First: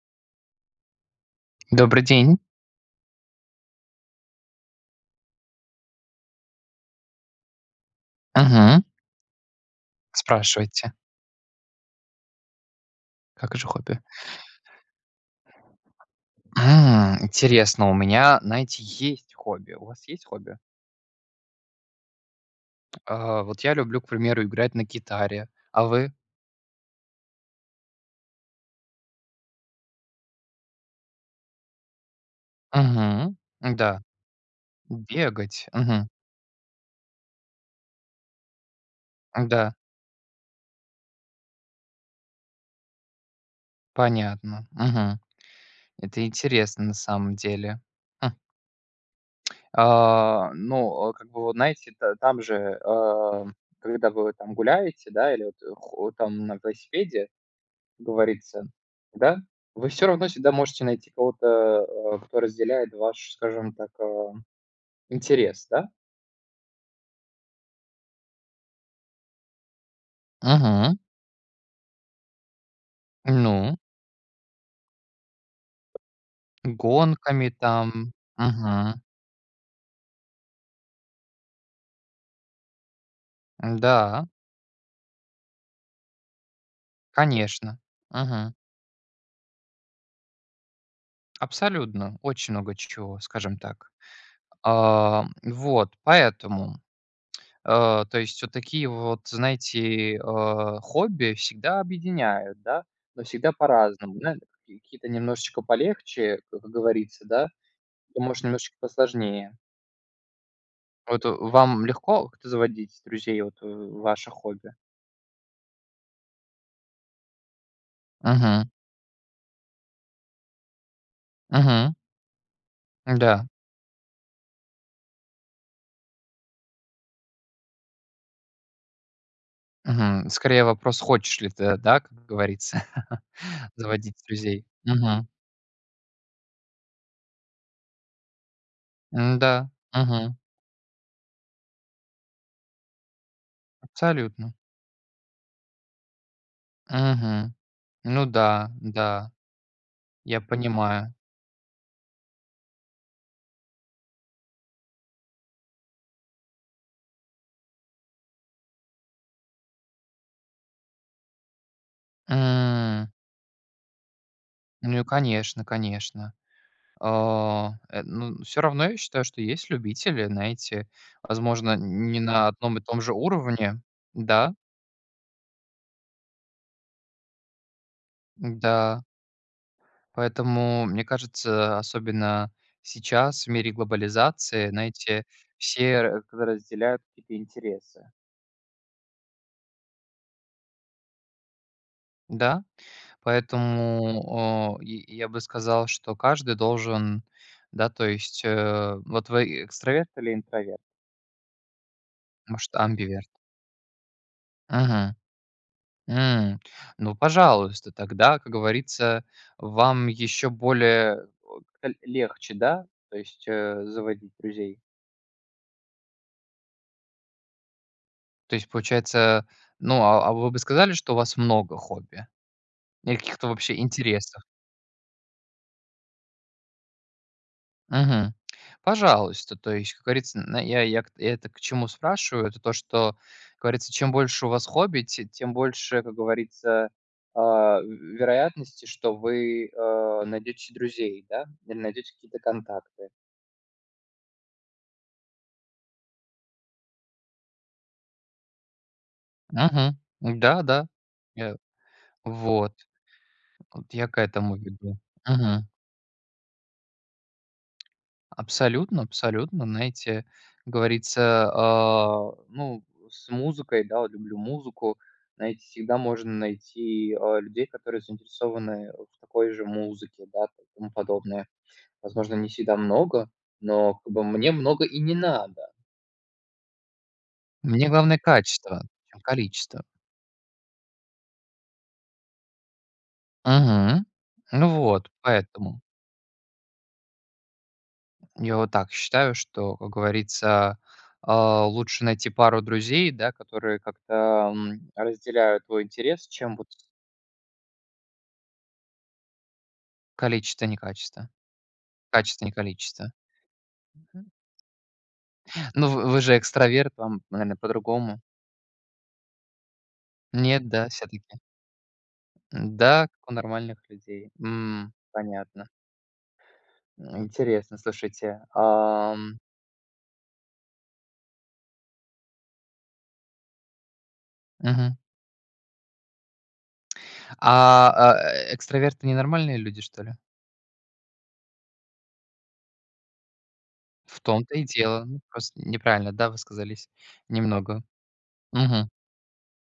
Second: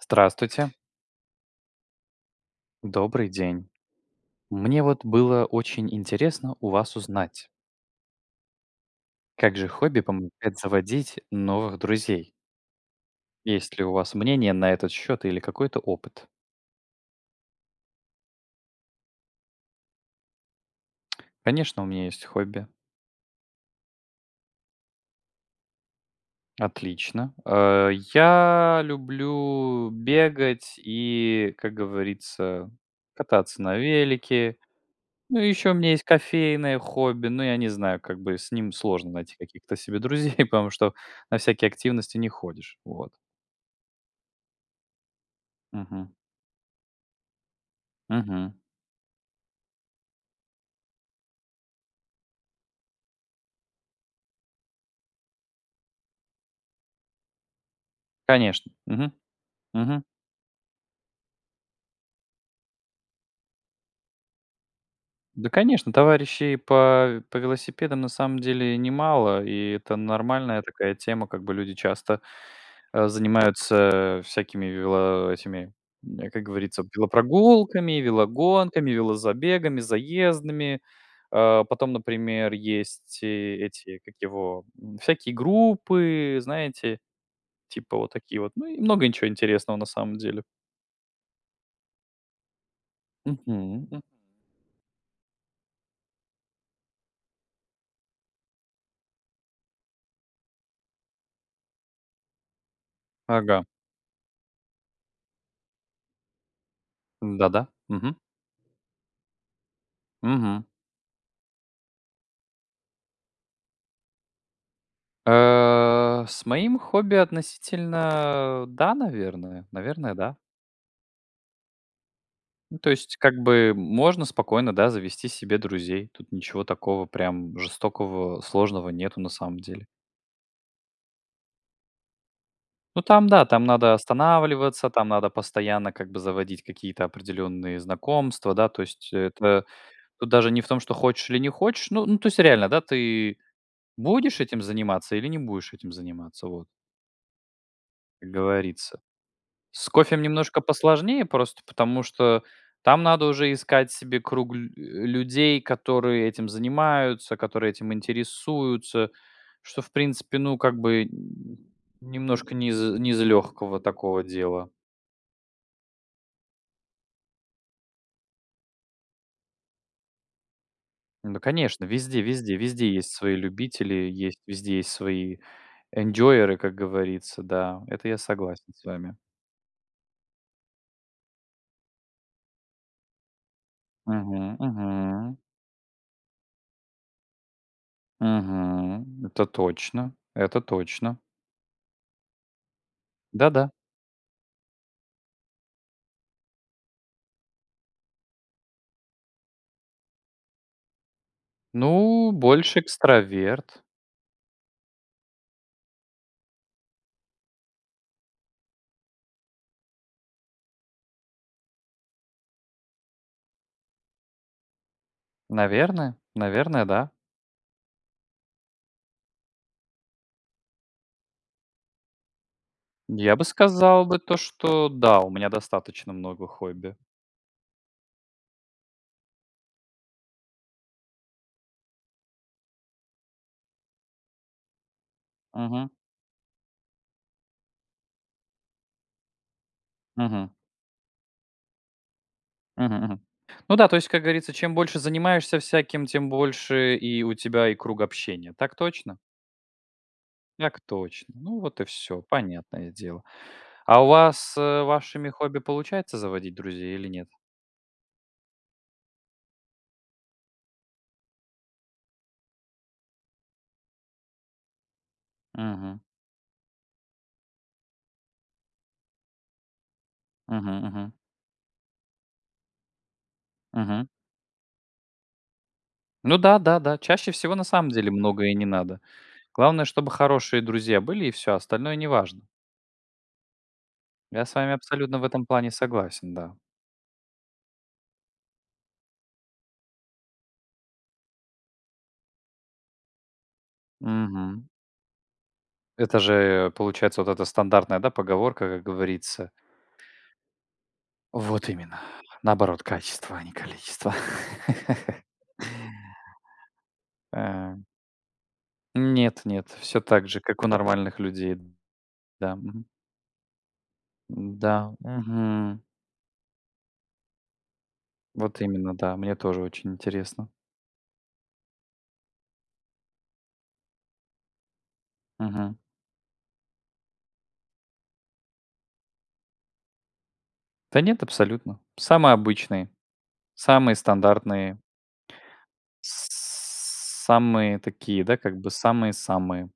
Здравствуйте! Добрый день! Добрый день! Мне, вот, было очень интересно у вас узнать Мгм. как же хобби помогает Спрашивайте. заводить новых друзей? Как же Есть ли у хобби? вас мнение на этот счет или какой-то опыт? М. Интересно, у меня, знаете, есть хобби. У вас есть хобби? Конечно, у меня есть хобби. А, вот, я люблю, к примеру, играть на гитаре. А вы? Отлично. А, я люблю бегать, и, как говорится, Мгм. кататься на М-да. велике. Ну, Бегать? ещё у меня есть Мгм. кофейное хобби, но я не знаю, как бы, с ним сложно найти М-да. каких-то себе друзей, потому что на всякие активности не ходишь, вот. Понятно. Мгм. Мгм. Это интересно, на самом деле. Хм. Мгм. А, ну, о, как бы, вот, знаете, это, там же, а, когда вы, вот, там, гуляете, да, или, вот, хо там, на велосипеде, как говорится. Конечно. Мгм. Да? Вы Мгм. всё равно всегда можете найти кого-то, а, кто разделяет ваш, скажем так, а, Да, интерес, да? конечно, товарищей по по велосипедам, на самом деле, немало, и это нормальная такая Мгм. тема. Как бы, люди часто, э, Ну. занимаются, э, всякими вело этими, м, как говорится, Гонками, велопрогулками, там. велогонками, Мгм. велозабегами, заездами. А, потом, например, есть э эти, как М-да. его, м, всякие группы, знаете? Конечно. Типа вот такие вот. Мгм. Ну, и много и чё интересного, на самом деле. Абсолютно. Очень много че чего, скажем Мгм, так. м. А, м, вот, поэтому. А, то есть вот такие вот, знаете, а, хобби всегда объединяют, да, но всегда Ага. по-разному, да. Какие-то немножечко полегче, как говорится, да, Да-да. Мгм. то, может, немножечко посложнее. Мгм. Вот вам легко как-то заводить друзей, вот, э, ваше хобби? А. С моим хобби Мгм. относительно, да, наверное. Наверное, да. Мгм. Ну, то есть, М-да. как-бы можно спокойно, да, завести себе друзей. Тут ничего такого прям жестокого, сложного нету на самом деле. Мгм. Скорее, вопрос: хочешь ли ты, да, как говорится, Ну, там да. Там надо заводить друзей? останавливаться, там Мгм. надо постоянно как бы заводить какие-то определенные знакомства. Да, то есть это М-да. тут Мгм. даже не в том, что хочешь или не хочешь, ну ну, то есть реально, да, ты будешь Абсолютно. этим заниматься или не будешь этим заниматься, вот. Мгм. Ну Как да, говорится. да. С кофем Я немножко понимаю. посложнее просто потому, что там надо уже искать себе круг лю э, людей, которые этим занимаются, которые этим интересуются, что, в принципе, ну, как бы, м, немножко не из М. не из легкого такого дела. Ну, и конечно, конечно. А, э, н ну, всё равно, я считаю, что есть любители, знаете, Ну возможно, конечно, везде не на везде одном и везде том есть же свои уровне. любители, есть Да? везде свои энджойеры, как говорится. Да, это я согласен с Да. вами. Поэтому, мне кажется, особенно сейчас, в мире Мгм. глобализации, знаете, Мгм. все ра разделяют какие-то интересы. Мгм. Это точно, это точно. Да, Да-да. поэтому, а, я я бы сказал, что каждый должен, да, то есть, э Вот вы, э, экстраверт или интроверт? Ну, Может, больше амбиверт? экстраверт. Мгм. М. Ну, пожалуйста, тогда, как говорится, вам еще более, вот ка легче, да, то есть, э, заводить друзей? Наверное, наверное да. То есть, получается, ну, а а, вы бы сказали, что у вас много хобби, или Я бы каких-то, вообще, сказал бы то, интересах? что да, у меня достаточно много хобби. Мгм. Пожалуйста, то есть, как говорится, на я я я это к чему спрашиваю, это то, что как говорится, чем больше у вас хобби, те тем Мгм. больше, как говорится, э, вероятности, что вы, э, Мгм. найдете се друзей, да, или найдете какие-то Мгм контакты. мгм. Ну да, то есть как говорится, чем больше занимаешься всяким, тем больше и у тебя и круг общения. Так точно? Мгм. Так Да-да. точно. Я Ну вот и всё. вот. Понятное дело. Вот, А у я к вас, этому э, веду. вашими хобби Мгм. получается заводить друзей, или нет? Абсолютно, абсолютно, знаете, говорится, а ну с музыкой, да, вот люблю музыку, знаете, всегда Мгм. можно найти, э, людей, которые заинтересованы в такой же музыке, да, и Мгм тому мгм. подобное. Возможно, не всегда много, но, Мгм. как бы, мне много и не надо. Ну да-да-да. Чаще всего, на Мне самом деле, главное многое не качество, надо. чем количество. Главное, чтобы хорошие друзья были и всё, остальное не важно. Мгм. Я с Ну вами вот, абсолютно в этом плане поэтому. согласен, да. Я вот так считаю, что, как говорится, э, лучше найти пару друзей да, которые как-то, Мгм. м, разделяют твой Это интерес, чем вот же, получается, вот эта стандартная да поговорка, как говорится. Количество, не качество. Вот именно, Качество, не наоборот количество. качество, а не количество. Мгм. Ну, вы вы же экстраверт. Вам, наверное, А по-другому. Нет-нет, всё так же как Нет, у да, нормальных всё-таки? людей. Да, мгм. М-да, как у нормальных людей. М, М-да. понятно. Мгм. Интересно, слушайте. Вот именно, да. Ам Мне тоже очень интересно. Мгм. Мгм. А, э экстраверты- ненормальные люди, что ли? Да нет, абсолютно. Самые обычные, самые В том-то и стандартные. дело. Мы просто неправильно, да, высказались, Самые немного. такие, да, как бы Мгм. самые-самые.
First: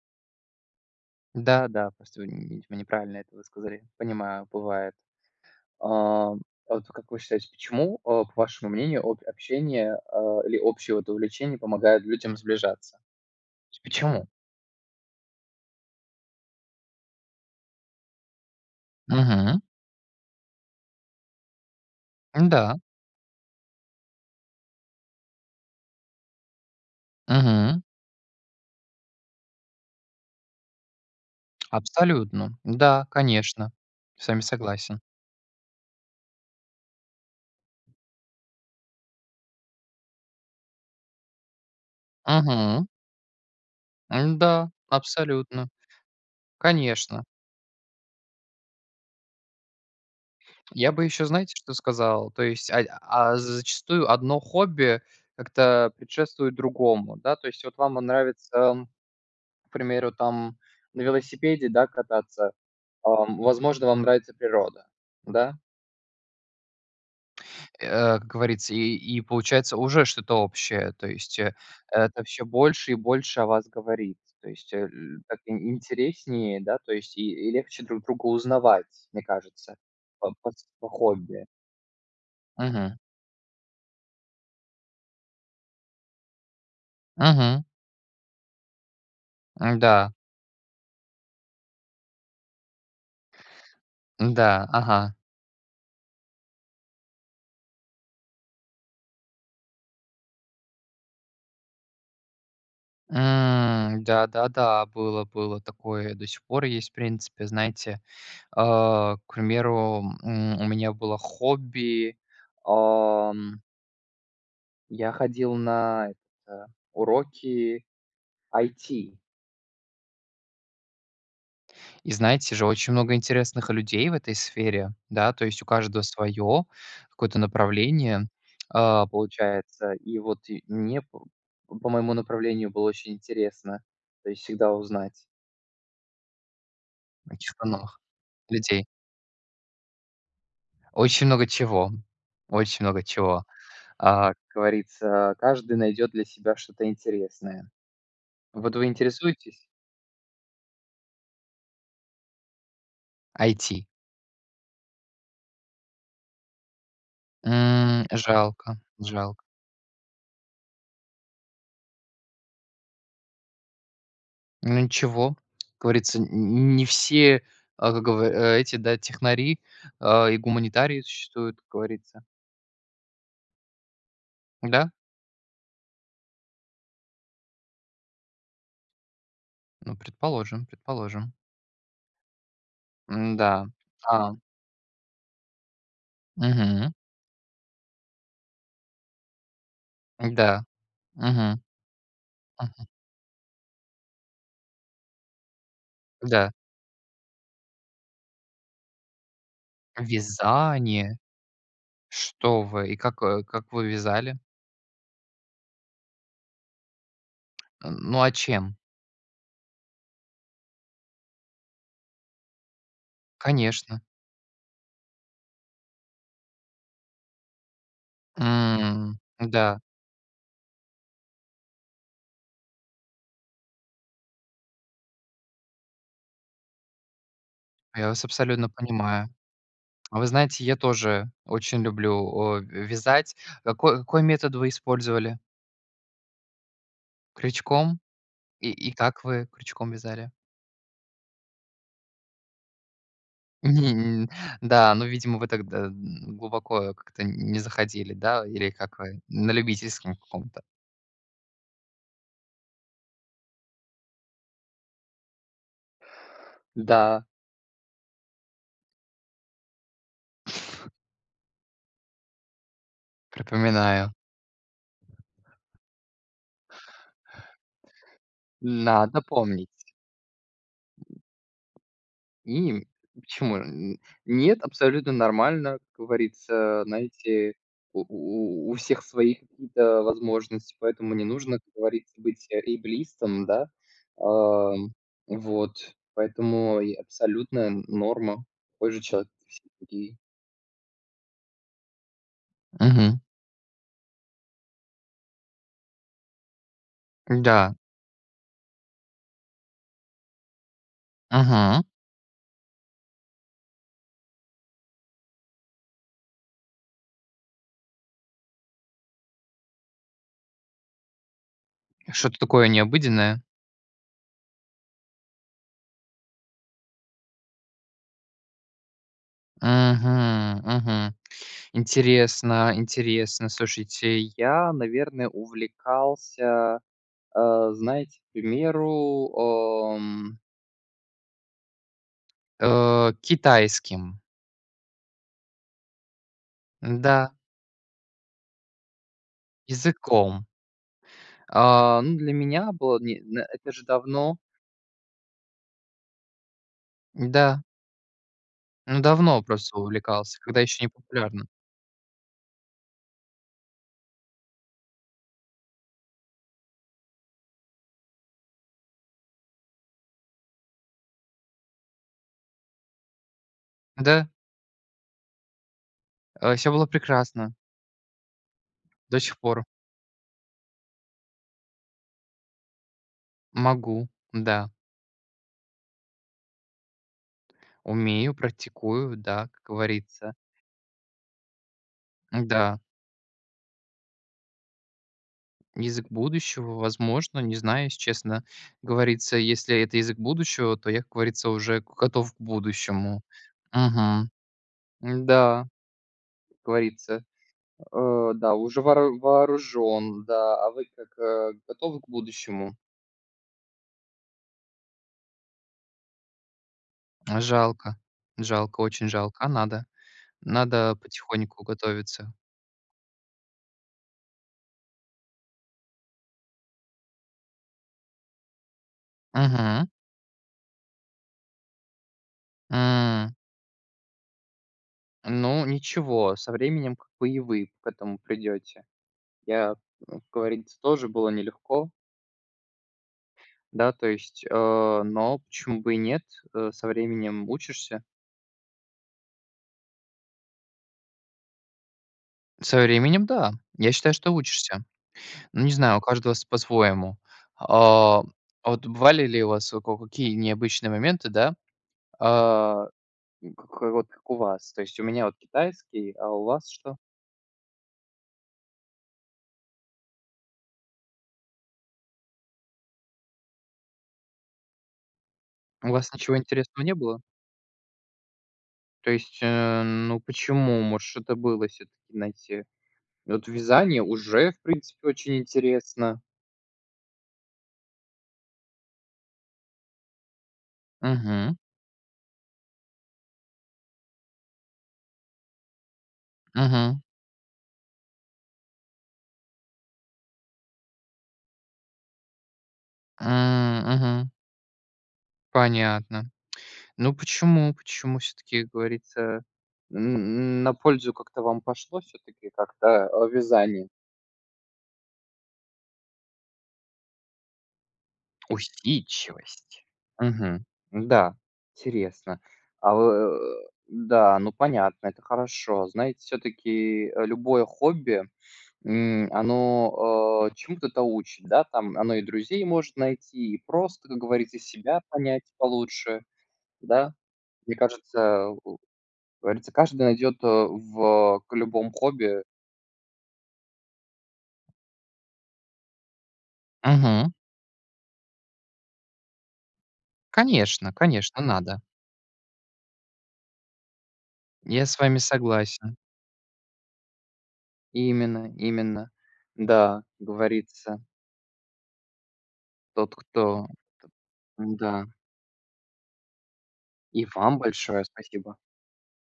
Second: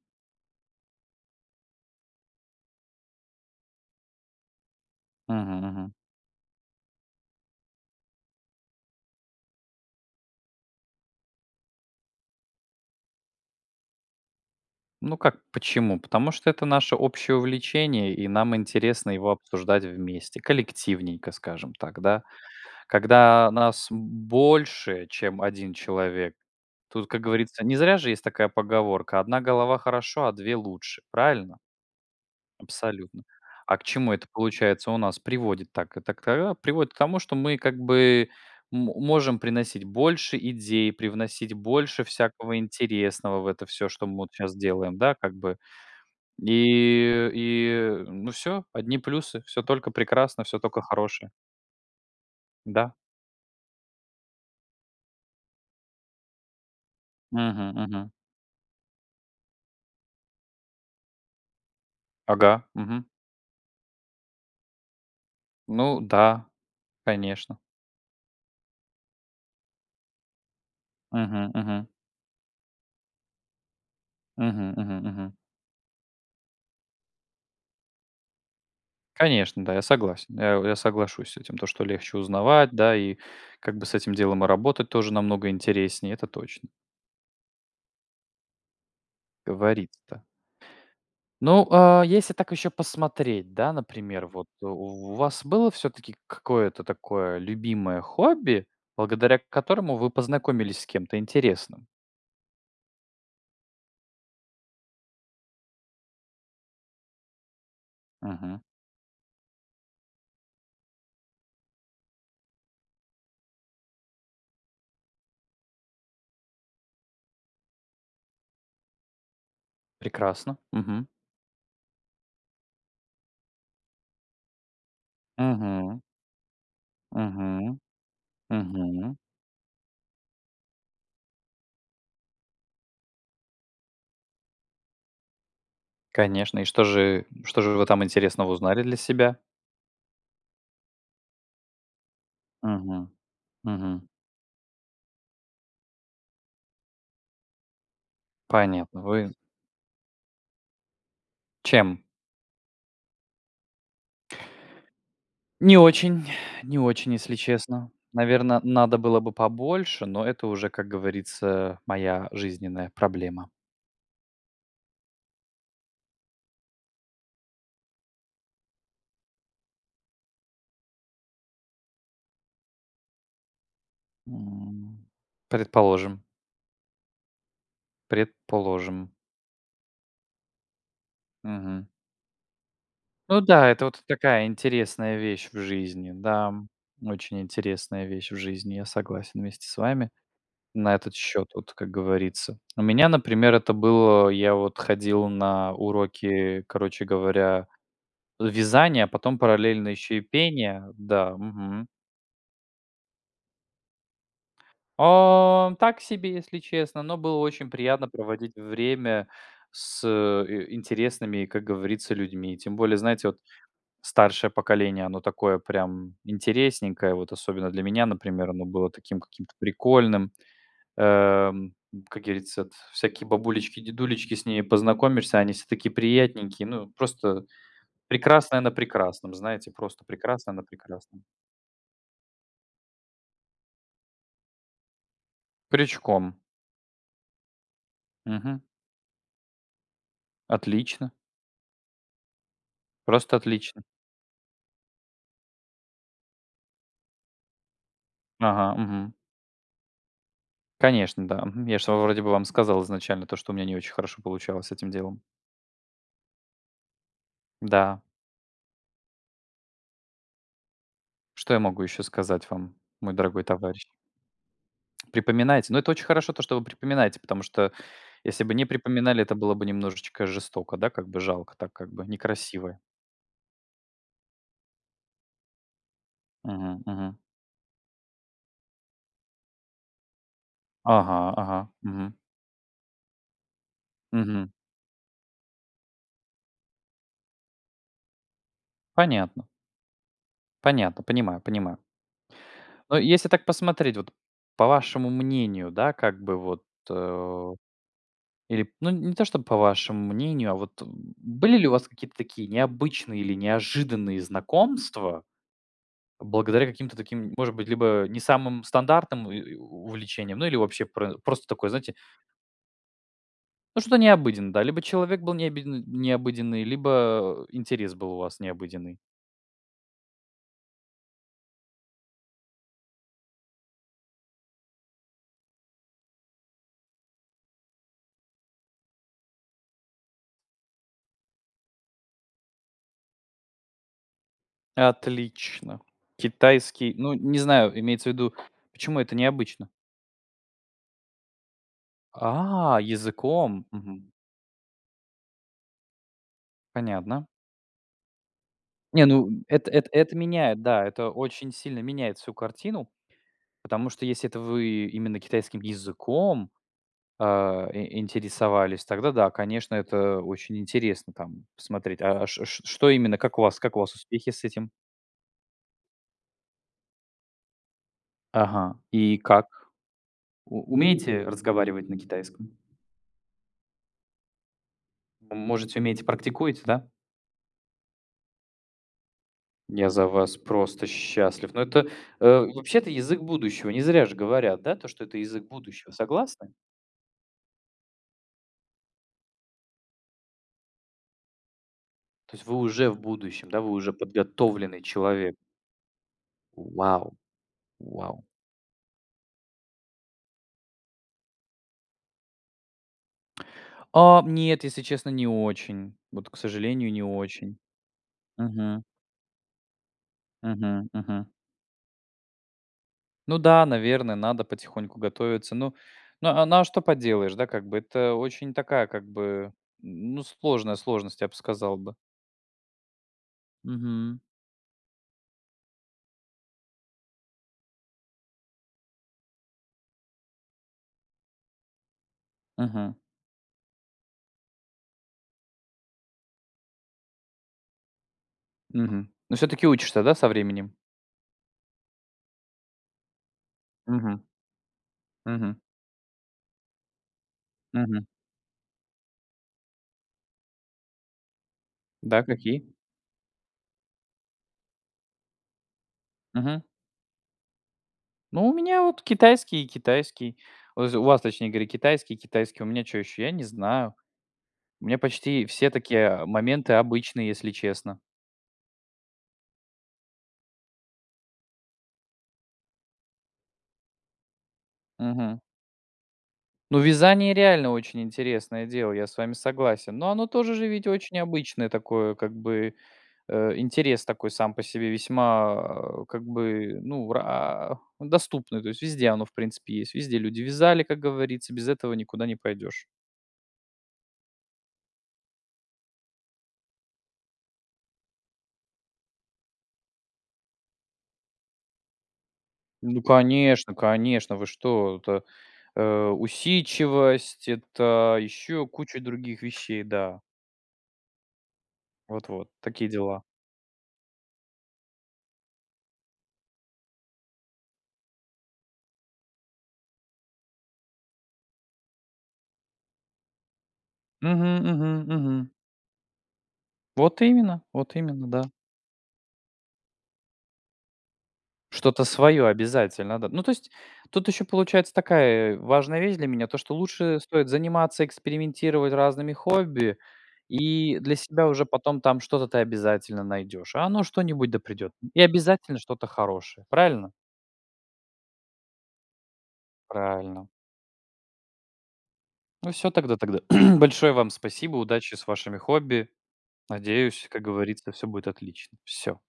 Да, да. Просто вы нь вы неправильно это высказали. Понимаю, бывает. Мгм А, мгм. а вот как вы считаете, почему, э, к вашему мнению от общения, э, или общее, вот, увлечение помогает людям сближаться? То есть почему? Ну как почему? Потому что это наше общее увлечение и нам интересно его Мгм. обсуждать вместе, коллективненько, скажем так, да. М-да. Когда нас больше чем 1 человек, тут, как говорится- не Мгм. зря же есть такая поговорка: "Одна голова хорошо, а две лучше". Правильно? Абсолютно. Да, Абсолютно. конечно, А, к чему это с вами получается у согласен. нас приводит? Так, это к та а, приводит к тому, что мы как бы мо можем приносить больше идей, привносить больше всякого Мгм. интересного в это всё, что мы вот щас М-да. делаем, да, как бы. Абсолютно. Конечно. И и ну всё. Одни плюсы, всё только прекрасно, всё тока Я бы еще, хорошее. знаете, что сказал? То есть, ай Да. а з зачастую одно хобби как-то предшествует другому, да. То есть Мгм вот вам мгм. нравится, м, к примеру, там, на велосипеде, да, кататься, Ага. Мгм. ам, возможно, вам нравится природа, да? Ну да. Конечно. Э, как говорится, и и получается, уже что-то общее, то есть, Мгм э, мгм. это всё больше и больше о вас говорит. То есть, Мгм э, мгм ль так мгм. ин интереснее, да, то есть и и легче друг друга узнавать, мне Конечно, да, кажется, я по согласен. по Э, с я по соглашусь с хобби. этим то, что легче узнавать да, Мгм. и как бы с этим делом и работать тоже намного интереснее, это точно. Мгм. М-да. Говорит-то. Ну, а, если так ещё посмотреть, да, например, вот М-да, ага. у вас было всё-таки к какое-то такое любимое хобби, благодаря к которому вы познакомились с кем-то интересным? М. Да-да-да. Было, было такое. До сих пор есть, в принципе, знаете. Мгм. А, к примеру, м, у меня было хобби, ам я ходил на это Уроки IT. Прекрасно. Мгм. И, знаете же, очень много интересных людей в этой сфере, да, то есть у Мгм. каждого своё какое-то Мгм. направление, а, Мгм. получается. И вот и мне п по моему направлению было очень интересно, то есть всегда узнать Конечно. И что же, й что же вы [unintelligible] там интересного узнали людей. для себя? Очень много чего. Очень много Мгм. чего. Мгм. А, как говорится, каждый найдёт для себя что-то интересное. Вот вы Понятно. Вы интересуетесь? Чем? IT. Не очень, не очень, если честно. М. Наверно, Жалко, надо было бы жалк побольше, но это уже, как говорится, моя жизненная проблема. Ну ничего. Как говорится, нь нь не все, а, как гов эти, да, технари, а, и гуманитарии существуют, как говорится. Да. М. Предположим. Предположим. Ну предположим, предположим. Мгм. Ну М-да, да, это вот да. такая интересная вещь в жизни. Да, м, Мгм. очень интересная вещь в жизни. Я согласен вместе с вами М-да. на этот счет Мгм. вот, как говорится. У Мгм. меня, например, это было, я вот ходил на Да. уроки, короче говоря, вязания, а потом параллельно еще и пения Вязание? Да, мгм. Что вы? И как, э, как вы вязали? Э. Так себе, если честно. Но было очень Э, приятно ну, а проводить чем? время с и интересными, как говорится, людьми. Тем более, знаете, вот Конечно. старшее поколение, оно такое прям интересненькое. Вот особенно для меня, например, оно было М. таким каким-то М-да. прикольным. Эм, как говорится, т всякие бабулечки, дедулечки, с ними познакомишься, а они все такие приятненькие. Ну просто Я вас прекрасное абсолютно на понимаю. прекрасном, знаете? Просто А вы прекрасное на знаете, я прекрасном. тоже очень люблю, а, ве вязать. Како какой метод вы использовали? Крючком. Крючком? Мгм. И и как вы крючком вязали? Отлично. Просто отлично. Да, но, видимо, вы тогда, н, глубоко как-то не заходили, да? Или Ага. как Мгм. вы, на любительском каком-то? Конечно, да, мгм. Я ж вам вроде бы вам сказал изначально, то что у меня не очень хорошо получалось с этим делом. Да. Да! Что я могу еще сказать вам, мой дорогой товарищ? Припоминаю. Припоминайте! Но это очень хорошо то, что вы припоминаете, потому что, если бы не Надо припоминали, это было бы помнить. немножечко жестоко, да как бы жалко, так как бы некрасиво. М, почему? Н нет, абсолютно нормально. Как Мгм говорится, мгм. знаете, у у у всех свои какие-то возможности, поэтому не Ага, нужно, ага, как говорится, мгм. быть эйблистом, да. Мгм. А, вот. Поэтому и абсолютная норма, такой же человек, как Понятно. и все другие. Понятно, понимаю понимаю. Но Мгм. если так посмотреть, вот, по вашему мнению, да, как бы, вот, э, М-да. или, ну, не не то чтобы по вашему мнению, а вот, э, были ли у Мгм. вас какие-то такие необычные или неожиданные знакомства благодаря каким-то таким, может быть, либо не самым стандартным и и у увлечениям или вообще про просто такое, знаете Что-то такое необыденное? Ну, что-то необыденное, да. Либо человек был необиден необыденный, либо интерес был у вас необыденный. Мгм, мгм. Интересно, интересно, слушайте, я, наверное, увлекался, а, знаете, к примеру, эм э, китайским. Отлично! Китайский, ну, Н-да. не знаю, имеется в виду, почему это необычно? Языком. А, ну, для меня А, было не на языком? это же Мгм. давно. Понятно. Н-да. Ну Не, ну давно эт просто эт это увлекался, когда меняет, еще да. Это непопулярно. очень сильно меняет всю картину, потому что если это вы именно китайским языком, а, и интересовались, тогда да, конечно, это очень интересно там посмотреть. А ш ш что именно, как у вас как у вас Да. успехи с этим? А, всё было прекрасно. Ага. И До сих как? пор. У умеете разговаривать на китайском? Могу, да. Можете, умеете, практикуете, да? Умею, практикую, да, как Я за говорится. вас просто счастлив! Ну, это, э, Н-да. вообще, это язык будущего. Не зря же говорят, да, то что это язык будущего. Вы Язык согласны? будущего, возможно, не знаю, если честно, говорится. Если это язык будущего, то я, как говорится, уже готов То к есть вы уже в будущему. будущем, да, вы уже Мгм. подготовленный человек. М-да, как Вау! говорится, Вау! э, да, уже воору вооружен, да. А вы как, готовы к будущему? А, нет, если честно, не очень, вот, к сожалению, не очень. Жалко, жалко, Мгм. очень жалко. А надо, Мгм надо мгм. потихоньку готовиться. Ну да, наверное, надо потихоньку готовиться. Ну ну, а, ну а что поделаешь, да, как бы? Это очень такая, как бы, Мгм. ну сложная сложность, я б сказал бы. М. Мгм. Ну ничего, со временем, как бы, и вы к этому придёте. Я, м, говорится, тоже было нелегко. Мгм. Да, то есть, э, но почему бы и нет? Э, со временем учишься. Мгм, но всё-таки учишься, да, со временем? Со временем да. Я считаю, Мгм. что учишься. Мгм. Ну не знаю, у каждого св по-своему. Мгм. А, а вот бывали ли у вас во коко какие необычные моменты, да, Да, какие? а, к к вот как у вас? То есть у меня вот китайский, а у Мгм. вас что? Ну у меня вот китайский, и китайский. Вз у вас, точнее говоря, китайский, и китайский, а у меня чё еще? Я не знаю. У меня почти все У такие, вас а, ничего моменты интересного не было? обычные, если честно. То есть, э, ну почему, может, что-то было всё-таки, знаете, вот вязание уже в принципе очень Мгм. интересно. Ну, вязание реально очень интересное дело, я с вами согласен. Но оно тоже же ведь очень Мгм. обычное такое, как бы, э, интерес такой сам по себе весьма как бы, Мгм. ну, ра он доступный, то есть. Везде оно, в принципе, есть, везде люди вязали, как говорится. Без этого никуда не пойдешь. М, мгм. Понятно. Ну, почему, почему всё-таки, как говорится, м на пользу как-то вам пошло всё-таки Ну как-то, э, конечно, вязание? конечно, вы что. Это, э, усидчивость, это ещё куча других вещей, Усидчивость, да. мгм, да, интересно. Вот-вот, такие А э дела. э, да, ну, понятно, это хорошо. Знаете, всё-таки любое хобби, м, оно, э, чему-то то да учит, да, там. Оно и друзей может найти, и просто, как говорится, Мгм мгм себя понять мгм. получше, да. Вот именно, Мне вот именно, кажется, да. у как говорится, каждый найдет, э, в к любом Что-то хобби своё обязательно, да. Ну то есть, тут еще получается такая важная вещь для меня, то, что лучше Мгм. стоит заниматься, экспериментировать разными хобби, Конечно, и для конечно, себя уже надо. потом там что-то ты обязательно найдёшь. А оно что-нибудь да Я придёт, с вами и обязательно согласен. что-то хорошее, правильно? Именно, именно. Да, Правильно! говорится. Ну всё Тот, тогда тогда кто т большое вам спасибо! Н-да. Удачи с вашими хобби! И Надеюсь, как вам говорится, большое всё будет спасибо. отлично. Всё.